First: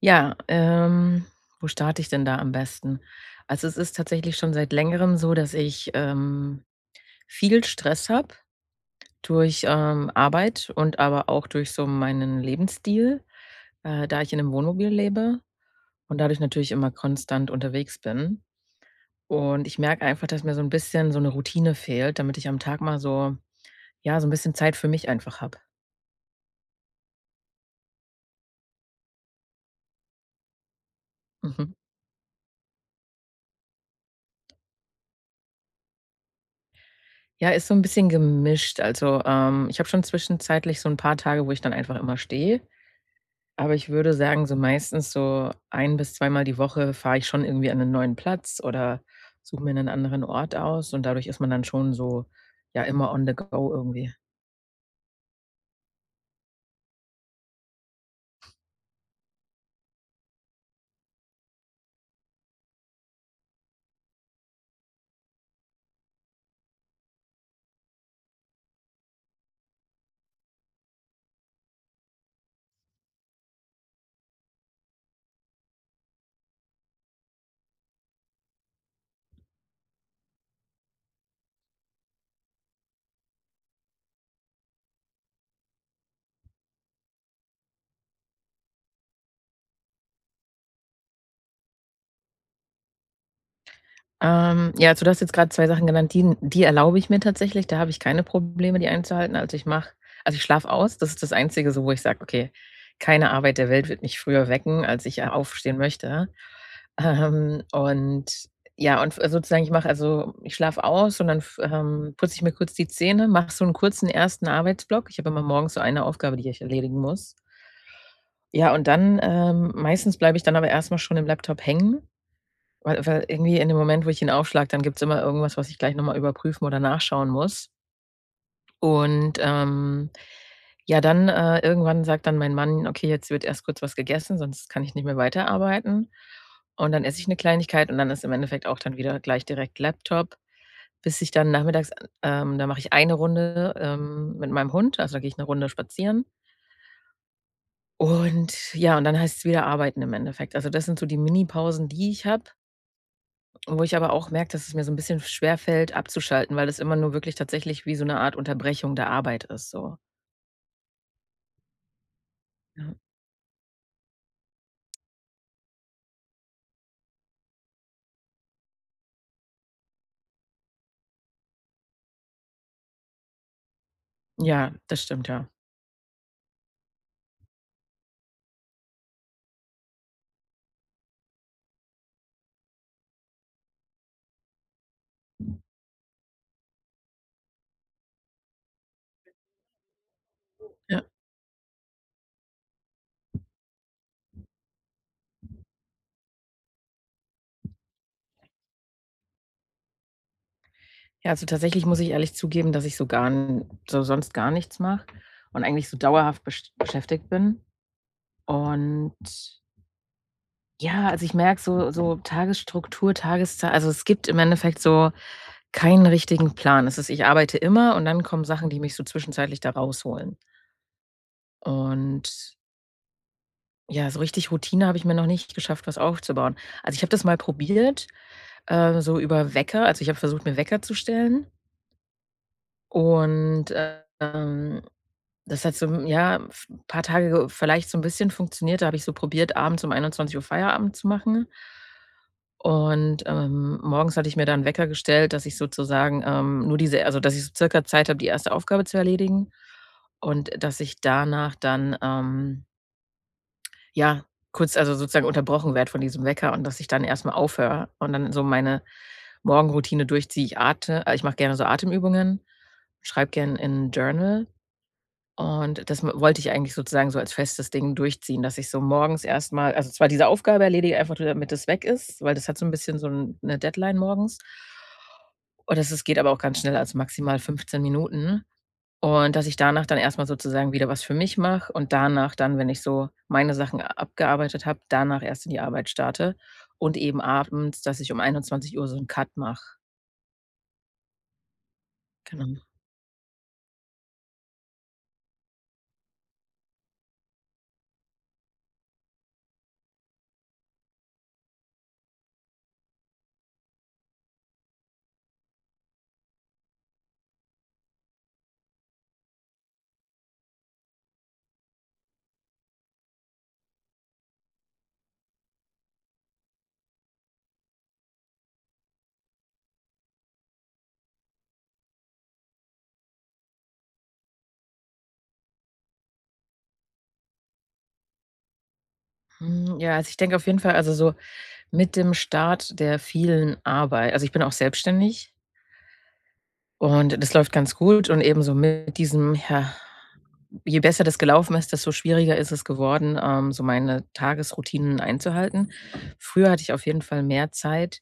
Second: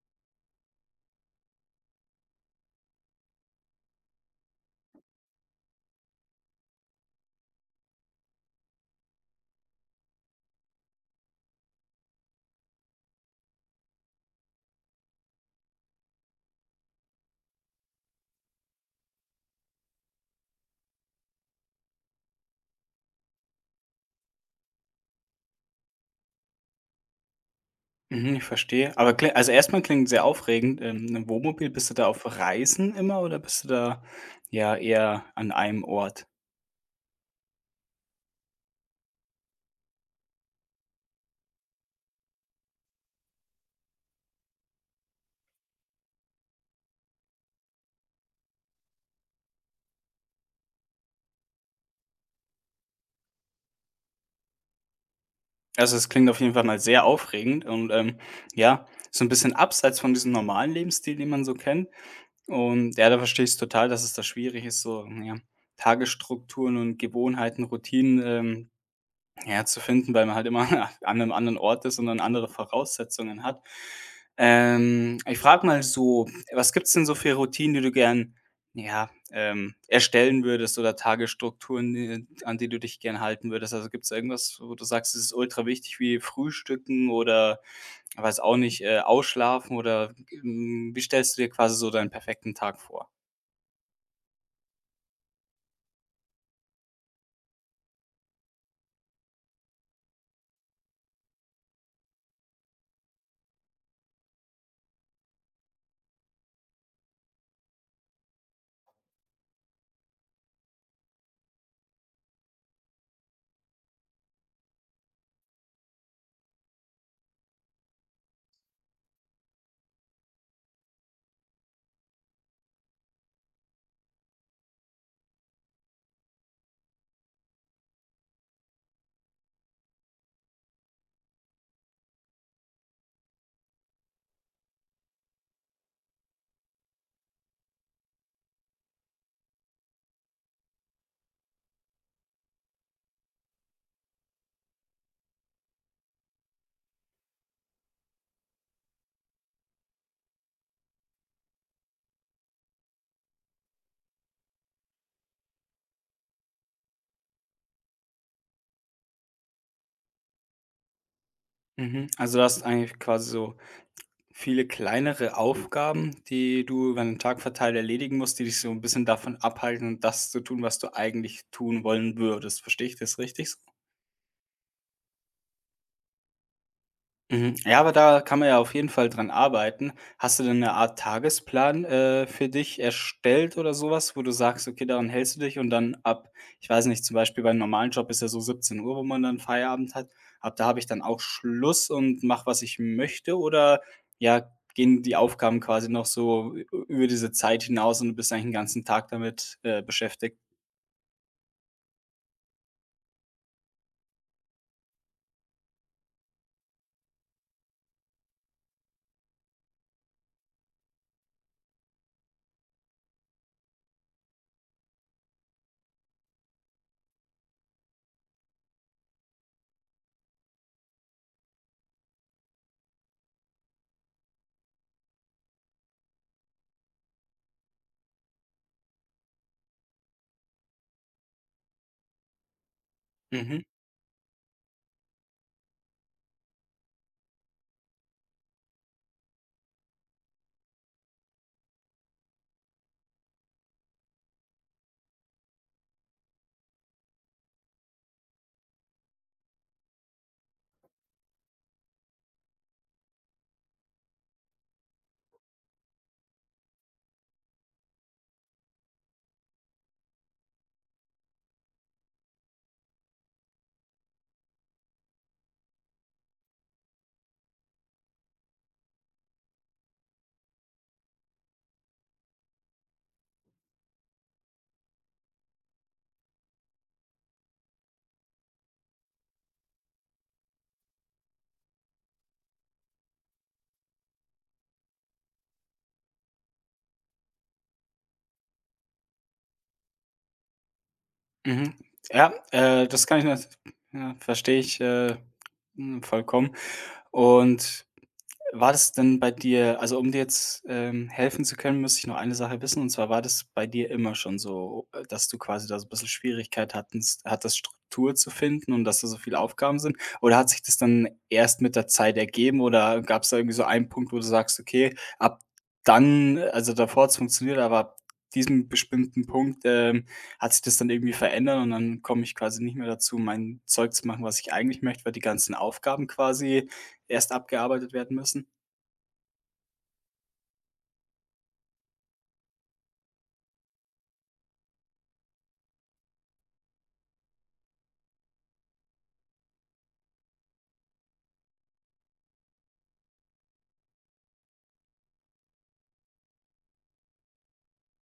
Ja, wo starte ich denn da am besten? Also, es ist tatsächlich schon seit Längerem so, dass ich, viel Stress habe durch, Arbeit und aber auch durch so meinen Lebensstil, da ich in einem Wohnmobil lebe und dadurch natürlich immer konstant unterwegs bin. Und ich merke einfach, dass mir so ein bisschen so eine Routine fehlt, damit ich am Tag mal so, ja, so ein bisschen Zeit für mich einfach habe. Mhm, ich verstehe. Aber kli also erstmal klingt sehr aufregend. 'Nen Wohnmobil, Mhm. bist du da auf Reisen immer oder bist du da, ja, eher an einem Ort? Ja, ist so ein bisschen gemischt. Also, ich habe schon zwischenzeitlich so ein paar Tage, wo ich dann einfach immer stehe. Aber ich würde sagen, so meistens so ein bis zweimal die Woche fahre ich schon irgendwie an einen neuen Platz oder suche mir einen anderen Ort aus und dadurch ist man dann schon so, ja, immer on the go irgendwie. Also, es klingt auf jeden Fall mal sehr aufregend und, ja, so ein bisschen abseits von diesem normalen Lebensstil, den man so kennt. Und ja, da verstehe ich's total, dass es da schwierig ist, so, ja, Tagesstrukturen und Gewohnheiten, Routinen, ja, zu finden, weil man halt immer an einem anderen Ort ist und dann andere Voraussetzungen hat. Ich frage mal so, was gibt's denn so für Routinen, die du gern, ja, erstellen würdest, oder Tagesstrukturen, die an die du dich gern halten würdest? Also, gibt's da irgendwas, wo du sagst, es ist ultra wichtig, wie Frühstücken oder weiß auch nicht, Ausschlafen oder, wie stellst du dir quasi so deinen perfekten Tag vor? Ja, also, du hast jetzt gerade 2 Sachen genannt, die die erlaube ich mir tatsächlich, da habe ich keine Probleme, die einzuhalten. Also, ich schlafe aus, das ist das Einzige so, wo ich sage: „Okay, keine Arbeit der Welt wird mich früher wecken, als ich, aufstehen möchte.“ Ähm, und ja, und f sozusagen, ich mache also, ich schlafe aus und dann f putze ich mir kurz die Zähne, mache so einen kurzen ersten Arbeitsblock. Ich habe immer morgens so eine Aufgabe, die ich erledigen muss. Ja, und dann, meistens bleibe ich dann aber erstmal schon im Laptop hängen, weil irgendwie in dem Moment, wo ich ihn aufschlage, dann gibt's immer irgendwas, was ich gleich noch mal überprüfen oder nachschauen muss. Und, ja, dann, irgendwann sagt dann mein Mann: „Okay, jetzt wird erst kurz was gegessen, sonst kann ich nicht mehr weiterarbeiten.“ Und dann esse ich eine Kleinigkeit und dann ist im Endeffekt auch dann wieder gleich direkt Laptop, bis ich dann nachmittags da mache ich eine Runde, mit meinem Hund, also, da gehe ich eine Runde spazieren. Und ja, und dann heißt es wieder arbeiten im Endeffekt. Also, das sind so die Minipausen, die ich habe, wo ich aber auch merke, dass es mir so ein bisschen schwerfällt, abzuschalten, weil es immer nur wirklich tatsächlich wie so eine Art Unterbrechung der Arbeit ist so. Mhm. Also, du hast Ja. eigentlich quasi so viele kleinere Aufgaben, die du über den Tag verteilt erledigen musst, die dich so ein bisschen davon abhalten, das zu tun, was du eigentlich tun wollen würdest. Verstehe ich das richtig so? Ja, das stimmt, ja. Mhm. Ja, aber da kann man ja auf jeden Fall dran arbeiten. Hast du denn eine Art Tagesplan, für dich erstellt oder sowas, wo du sagst: „Okay, daran hältst du dich“, und dann ab ich weiß nicht, zum Beispiel beim normalen Job ist ja so 17 Uhr, wo man dann Feierabend hat. Ab da habe ich dann Ja. auch Schluss und mache, was ich möchte, oder, ja, gehen die Aufgaben quasi noch so ü über diese Zeit hinaus und du bist eigentlich den ganzen Tag damit, beschäftigt? Ja, also tatsächlich muss ich ehrlich zugeben, dass ich so gar n so sonst gar nichts mache und eigentlich so dauerhaft beschäftigt bin. Und ja, also ich merke Tagesstruktur, Tageszei also es gibt im Endeffekt so keinen richtigen Plan. Es ist Ich arbeite immer und dann kommen Sachen, die mich so zwischenzeitlich da rausholen. Und ja, so richtig Routine habe ich mir noch nicht geschafft, was aufzubauen. Also ich habe das mal probiert, so über Wecker, also ich habe versucht, mir Wecker zu stellen. Mhm, Und, das hat so, ja, v paar Tage vielleicht so ein bisschen funktioniert. Da habe ich so probiert, abends um 21 Uhr Feierabend zu machen. Und, morgens hatte ich mir dann Wecker gestellt, dass ich sozusagen, nur diese, also dass ich so circa Zeit habe, die erste Aufgabe zu erledigen, und dass ich danach dann, ja, kurz, also sozusagen, unterbrochen werde von diesem Wecker und dass ich dann erst mal aufhöre und dann so meine Morgenroutine durchziehe. Ich atme ich mache gerne so Atemübungen, schreibe gerne in 'n Journal, und das m wollte ich eigentlich sozusagen so als festes Ding durchziehen, dass ich so morgens erst mal, also zwar diese Aufgabe erledige, einfach nur damit es weg ist, weil das hat so ein bisschen so 'n 'ne Deadline morgens. Und das Es geht aber auch ganz schnell, also maximal 15 Minuten. Und dass ich danach dann erstmal sozusagen wieder was für mich mache und danach dann, wenn ich so meine Sachen abgearbeitet habe, danach erst in die Arbeit starte und eben abends, dass ich um 21 Uhr so 'n Cut mache. mhm. Ja, Genau. Das kann ich nat ja, verstehe ich, vollkommen. Und war das denn bei dir, also, um dir jetzt, helfen zu können, müsste ich noch eine Sache wissen, und zwar: war das bei dir immer schon so, dass du quasi da so ein bisschen Schwierigkeit hattest, Struktur zu finden, und dass da so viele Aufgaben sind? Oder hat sich das dann erst mit der Zeit ergeben, oder gab's da irgendwie so einen Punkt, wo du sagst: „Okay, ab dann also, davor hat es funktioniert, aber ab diesem bestimmten Punkt, hat sich das dann irgendwie verändert und dann komme ich quasi nicht mehr dazu, mein Zeug zu machen, was ich eigentlich möchte, weil die ganzen Aufgaben quasi erst abgearbeitet werden müssen?“ Ja, also, ich denke auf jeden Fall, also so mit dem Start der vielen Arbeit, also, ich bin auch selbstständig. Und das läuft ganz gut und ebenso mit diesem, ja, je besser das gelaufen ist, desto schwieriger ist es geworden, so meine Tagesroutinen einzuhalten. Früher hatte ich auf jeden Fall mehr Zeit,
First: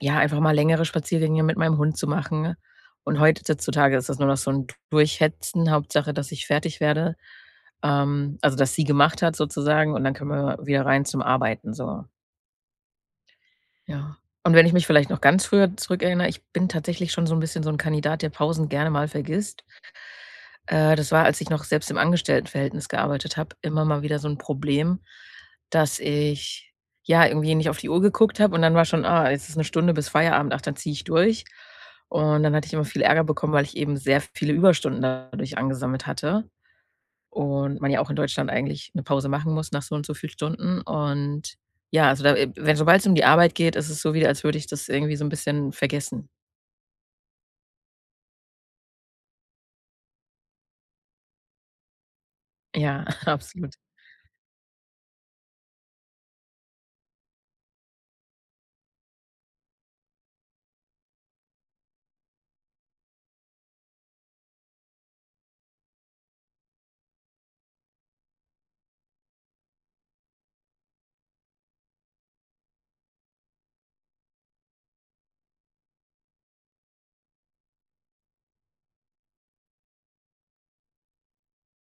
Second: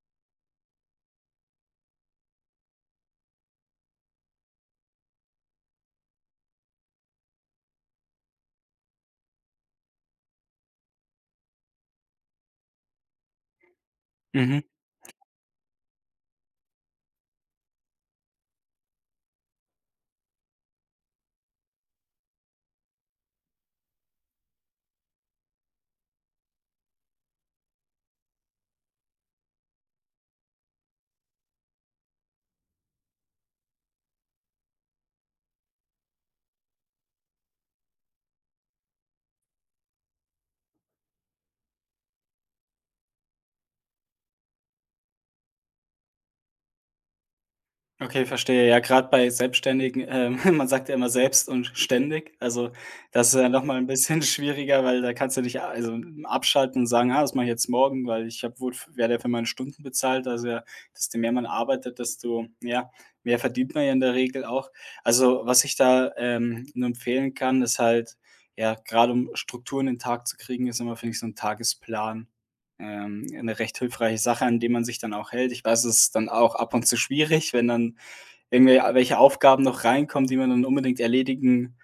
ja, einfach mal längere Spaziergänge mit meinem Hund zu machen. Und heutzutage ist das nur noch so ein Durchhetzen, Hauptsache, dass ich fertig werde, also, dass sie gemacht hat sozusagen, und dann können wir wieder rein zum Arbeiten, so, ja. Und Mhm. wenn ich mich vielleicht noch ganz früher zurückerinnere, ich bin tatsächlich schon so ein bisschen so ein Kandidat, der Pausen gerne mal vergisst. Das war, als ich noch selbst im Angestelltenverhältnis gearbeitet habe, immer mal wieder so 'n Problem, dass ich, ja, irgendwie nicht auf die Uhr geguckt habe und dann war schon: „Ah, jetzt ist 'ne Stunde bis Feierabend. Ach, dann ziehe ich durch.“ Und dann hatte ich immer viel Ärger bekommen, weil ich eben sehr viele Überstunden dadurch angesammelt hatte und man ja auch in Deutschland eigentlich 'ne Pause machen muss nach so und so viel Stunden. Und ja, also da, wenn sobald's um die Arbeit geht, ist es so wieder, als würde ich das irgendwie so 'n bisschen vergessen. Okay, verstehe. Ja, gerade bei Selbstständigen, man sagt ja immer selbst und ständig. Also Ja, das ist ja noch absolut. mal 'n bisschen schwieriger, weil da kannst du dich also abschalten und sagen: „Ah, das mache ich jetzt morgen, weil ich habe wurde werde ja für meine Stunden bezahlt.“ Also ja, desto mehr man arbeitet, desto, ja, mehr verdient man ja in der Regel auch. Also, was ich da, nur empfehlen kann, ist halt, ja, gerade um Strukturen in den Tag zu kriegen, ist immer, finde ich, so ein Tagesplan, 'ne recht hilfreiche Sache, an die man sich dann auch hält. Ich weiß, es ist dann auch ab und zu schwierig, wenn dann irgendwelche Aufgaben noch reinkommen, die man dann unbedingt erledigen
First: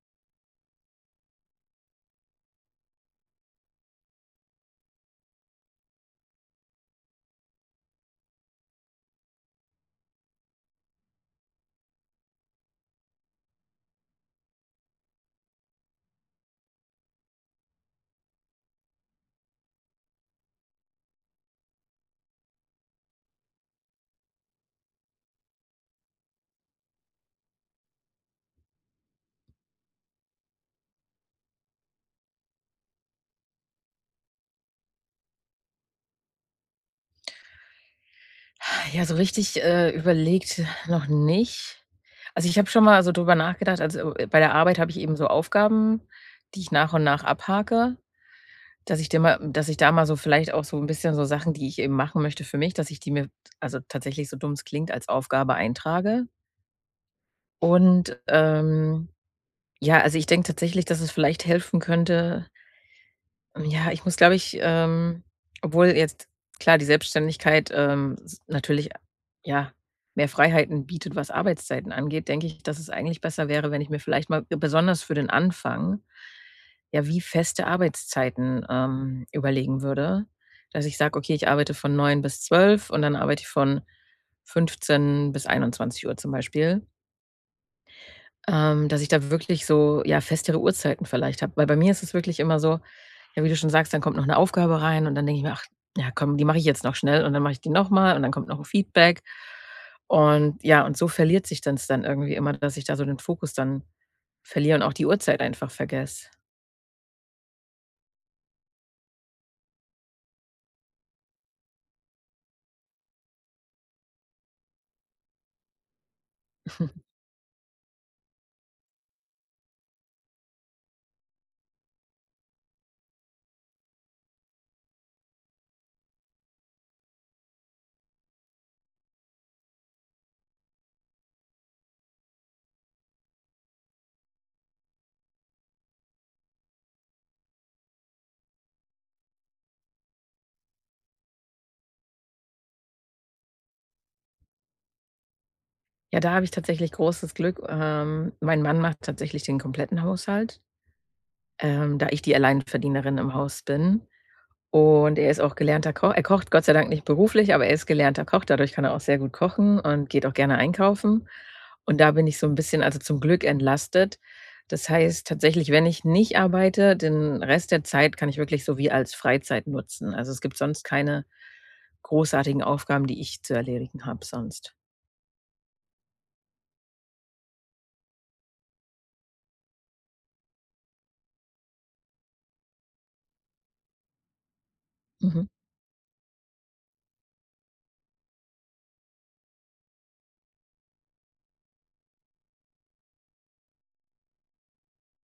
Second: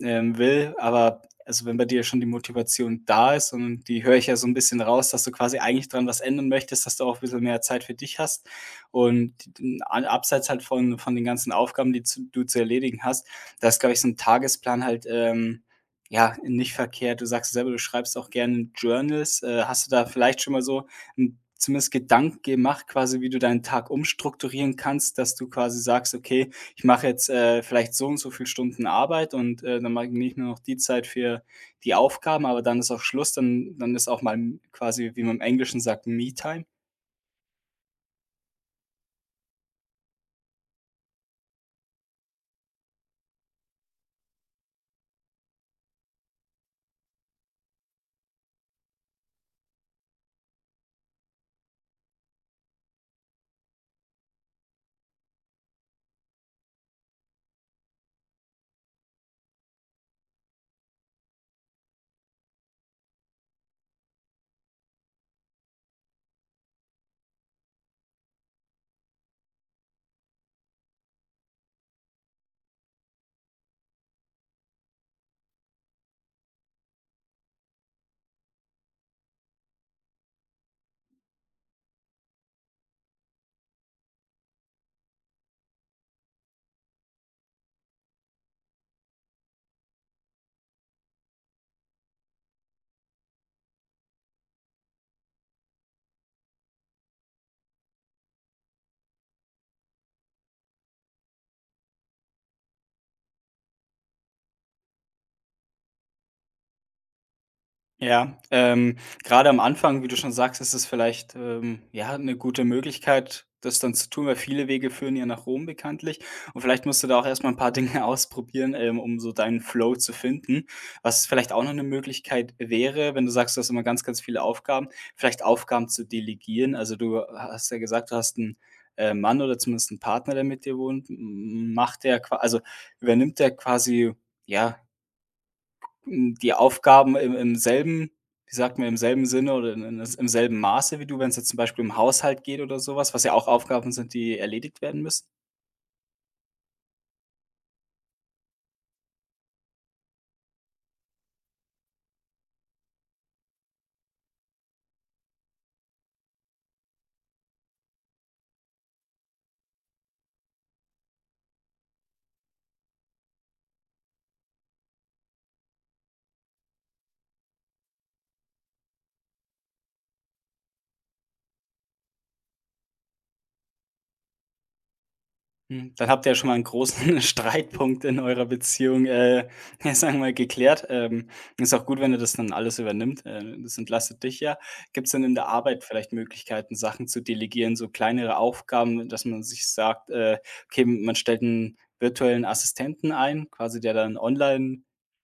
will, aber, also, wenn bei dir schon die Motivation da ist, und die höre ich ja so ein bisschen raus, dass du quasi eigentlich dran was ändern möchtest, dass du auch ein bisschen mehr Zeit für dich hast und d a abseits halt von den ganzen Aufgaben, die zu du zu erledigen hast, da ist, glaube ich, so ein Tagesplan halt, ja, nicht verkehrt. Du sagst selber, du schreibst auch gerne Journals. Hast du da vielleicht schon mal so 'n zumindest Gedanken gemacht quasi, wie du deinen Tag umstrukturieren kannst, dass du quasi sagst: „Okay, ich mache jetzt, vielleicht so und so viel Stunden Arbeit und, dann mache ich nicht nur noch die Zeit für die Aufgaben, aber dann ist auch Schluss, dann ist auch mal quasi, wie man im Englischen sagt, Me-Time.“ Ja, so richtig, überlegt noch nicht. Also, ich habe schon mal so drüber nachgedacht, also, bei der Arbeit habe ich eben so Aufgaben, die ich nach und nach abhake, dass ich da mal so vielleicht auch so ein bisschen so Sachen, die ich eben machen möchte für mich, dass ich die mir, also tatsächlich, so dumm es klingt, als Aufgabe eintrage. Und, ja, also, ich denke tatsächlich, dass es vielleicht helfen könnte. Ja, ich muss, glaube ich, obwohl jetzt klar die Selbstständigkeit, s natürlich, ja, mehr Freiheiten bietet, was Arbeitszeiten angeht, denke ich, dass es eigentlich besser wäre, wenn ich mir vielleicht mal, besonders für den Anfang, ja, wie feste Arbeitszeiten, überlegen würde, dass ich sage: „Okay, ich arbeite von 9 bis 12 und dann arbeite ich von 15 bis 21 Uhr zum Beispiel.“ Dass ich da wirklich so, ja, festere Uhrzeiten vielleicht habe. Weil bei mir ist es wirklich immer so, ja, wie du schon sagst, dann kommt noch eine Aufgabe rein und dann denke ich mir: „Ach, ja komm, die mache ich jetzt noch schnell und dann mache ich die noch mal und dann kommt noch 'n Feedback.“ Und ja, und so verliert sich das dann irgendwie immer, dass ich da so den Fokus dann verliere und auch die Uhrzeit einfach vergesse. Ja, grade am Anfang, wie du schon sagst, ist es vielleicht, ja, eine gute Möglichkeit, das dann zu tun, weil viele Wege führen ja nach Rom bekanntlich. Und vielleicht musst du da auch erst mal 'n paar Dinge ausprobieren, um so deinen Flow zu finden. Was vielleicht auch noch eine Möglichkeit wäre, wenn du sagst, du hast immer ganz, ganz viele Aufgaben, vielleicht Aufgaben zu delegieren. Also, du hast ja gesagt, du hast einen Mann, oder zumindest einen Partner, der mit dir wohnt. M macht der qua also, übernimmt der quasi, ja, die Aufgaben im selben, wie sagt man, im selben Sinne oder in s im selben Maße wie du, wenn es jetzt zum Beispiel im Haushalt geht oder sowas, was ja auch Aufgaben sind, die erledigt werden müssen? Ja, da habe ich tatsächlich großes Glück. Mein Mann macht tatsächlich den kompletten Haushalt, da ich die Alleinverdienerin im Haus bin. Und er ist auch gelernter Koch. Er kocht Gott sei Dank nicht beruflich, aber er ist gelernter Koch. Dadurch kann er auch sehr gut kochen und geht auch gerne einkaufen. Und da bin ich so ein bisschen, also zum Glück, entlastet. Das heißt tatsächlich, wenn ich nicht arbeite, den Rest der Zeit kann ich wirklich so wie als Freizeit nutzen. Also, es gibt sonst keine großartigen Aufgaben, die ich zu erledigen habe sonst. Hm, dann habt ihr ja schon mal einen großen Streitpunkt in eurer Beziehung, ja, sagen wir mal, geklärt. Ist auch gut, wenn er das dann alles übernimmt. Das entlastet dich ja. Gibt es denn in Mhm. der Arbeit vielleicht Möglichkeiten, Sachen zu delegieren, so kleinere Aufgaben, dass man sich sagt, okay, man stellt einen virtuellen Assistenten ein, quasi der dann online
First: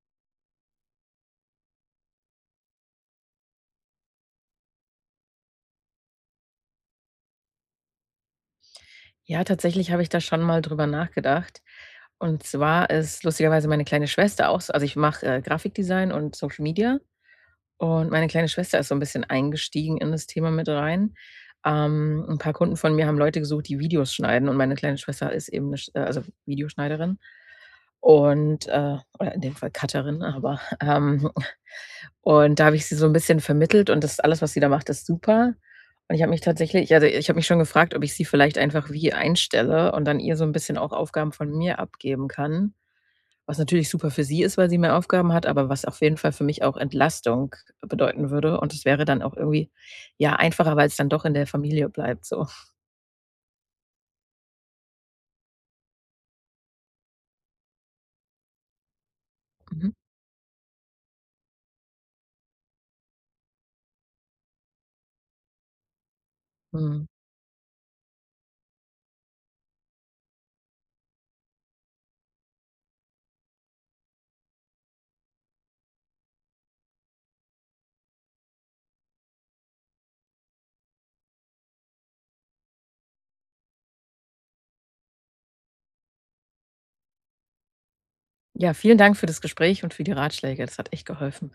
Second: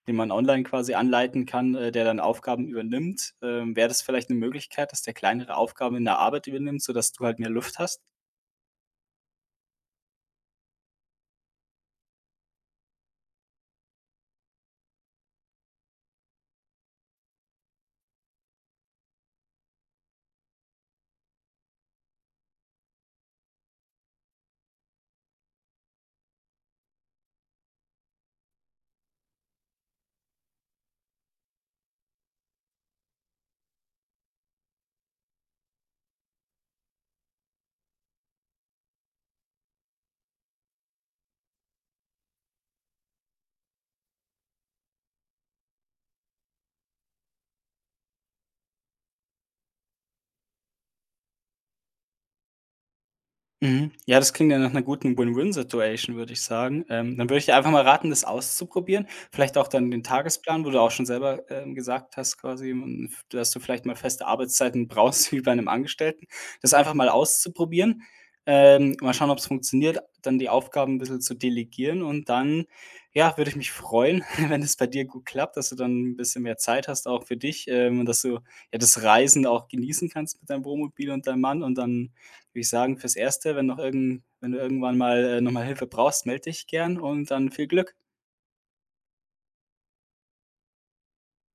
den man online quasi anleiten kann, der dann Aufgaben übernimmt? Wäre das vielleicht eine Möglichkeit, dass der kleinere Aufgaben in der Arbeit übernimmt, sodass du halt mehr Luft hast? Ja, tatsächlich habe ich da schon mal drüber nachgedacht. Und zwar ist lustigerweise meine kleine Schwester auch so, also, ich mache, Grafikdesign und Social Media. Und meine kleine Schwester ist so ein bisschen eingestiegen in das Thema mit rein. 'N paar Kunden von mir haben Leute gesucht, die Videos schneiden, und meine kleine Schwester ist eben 'ne Sch also Videoschneiderin und, oder in dem Fall Cutterin, aber, und da habe ich sie so ein bisschen vermittelt und das alles, was sie da macht, ist super. Und ich habe mich tatsächlich, also ich habe mich schon gefragt, ob ich sie vielleicht einfach wie einstelle und dann ihr so ein bisschen auch Aufgaben von mir abgeben kann. Was natürlich super für sie ist, weil sie mehr Aufgaben hat, aber was auf jeden Fall für mich auch Entlastung bedeuten würde. Und es wäre dann auch irgendwie, ja, einfacher, weil es dann doch in der Familie bleibt so. Mhm. Ja, das klingt ja nach einer guten Win-Win-Situation, würde ich sagen. Dann würde ich dir einfach mal raten, das auszuprobieren. Vielleicht auch Mhm. dann den Tagesplan, wo du auch schon selber, gesagt hast quasi, dass du vielleicht mal feste Arbeitszeiten brauchst wie bei einem Angestellten. Das einfach Mhm. mal auszuprobieren, mal schauen, ob es funktioniert, dann die Aufgaben ein bisschen zu delegieren, und dann, ja, würde ich mich freuen, wenn es bei dir gut klappt, dass du dann ein bisschen mehr Zeit hast auch für dich, und dass du, ja, das Reisen auch genießen kannst mit deinem Wohnmobil und deinem Mann, und dann würde ich sagen, fürs Erste, wenn noch irgend wenn du irgendwann mal, noch Hilfe brauchst, melde dich gern, und dann viel Glück. Ja, vielen Dank für das Gespräch und für die Ratschläge. Das hat echt geholfen.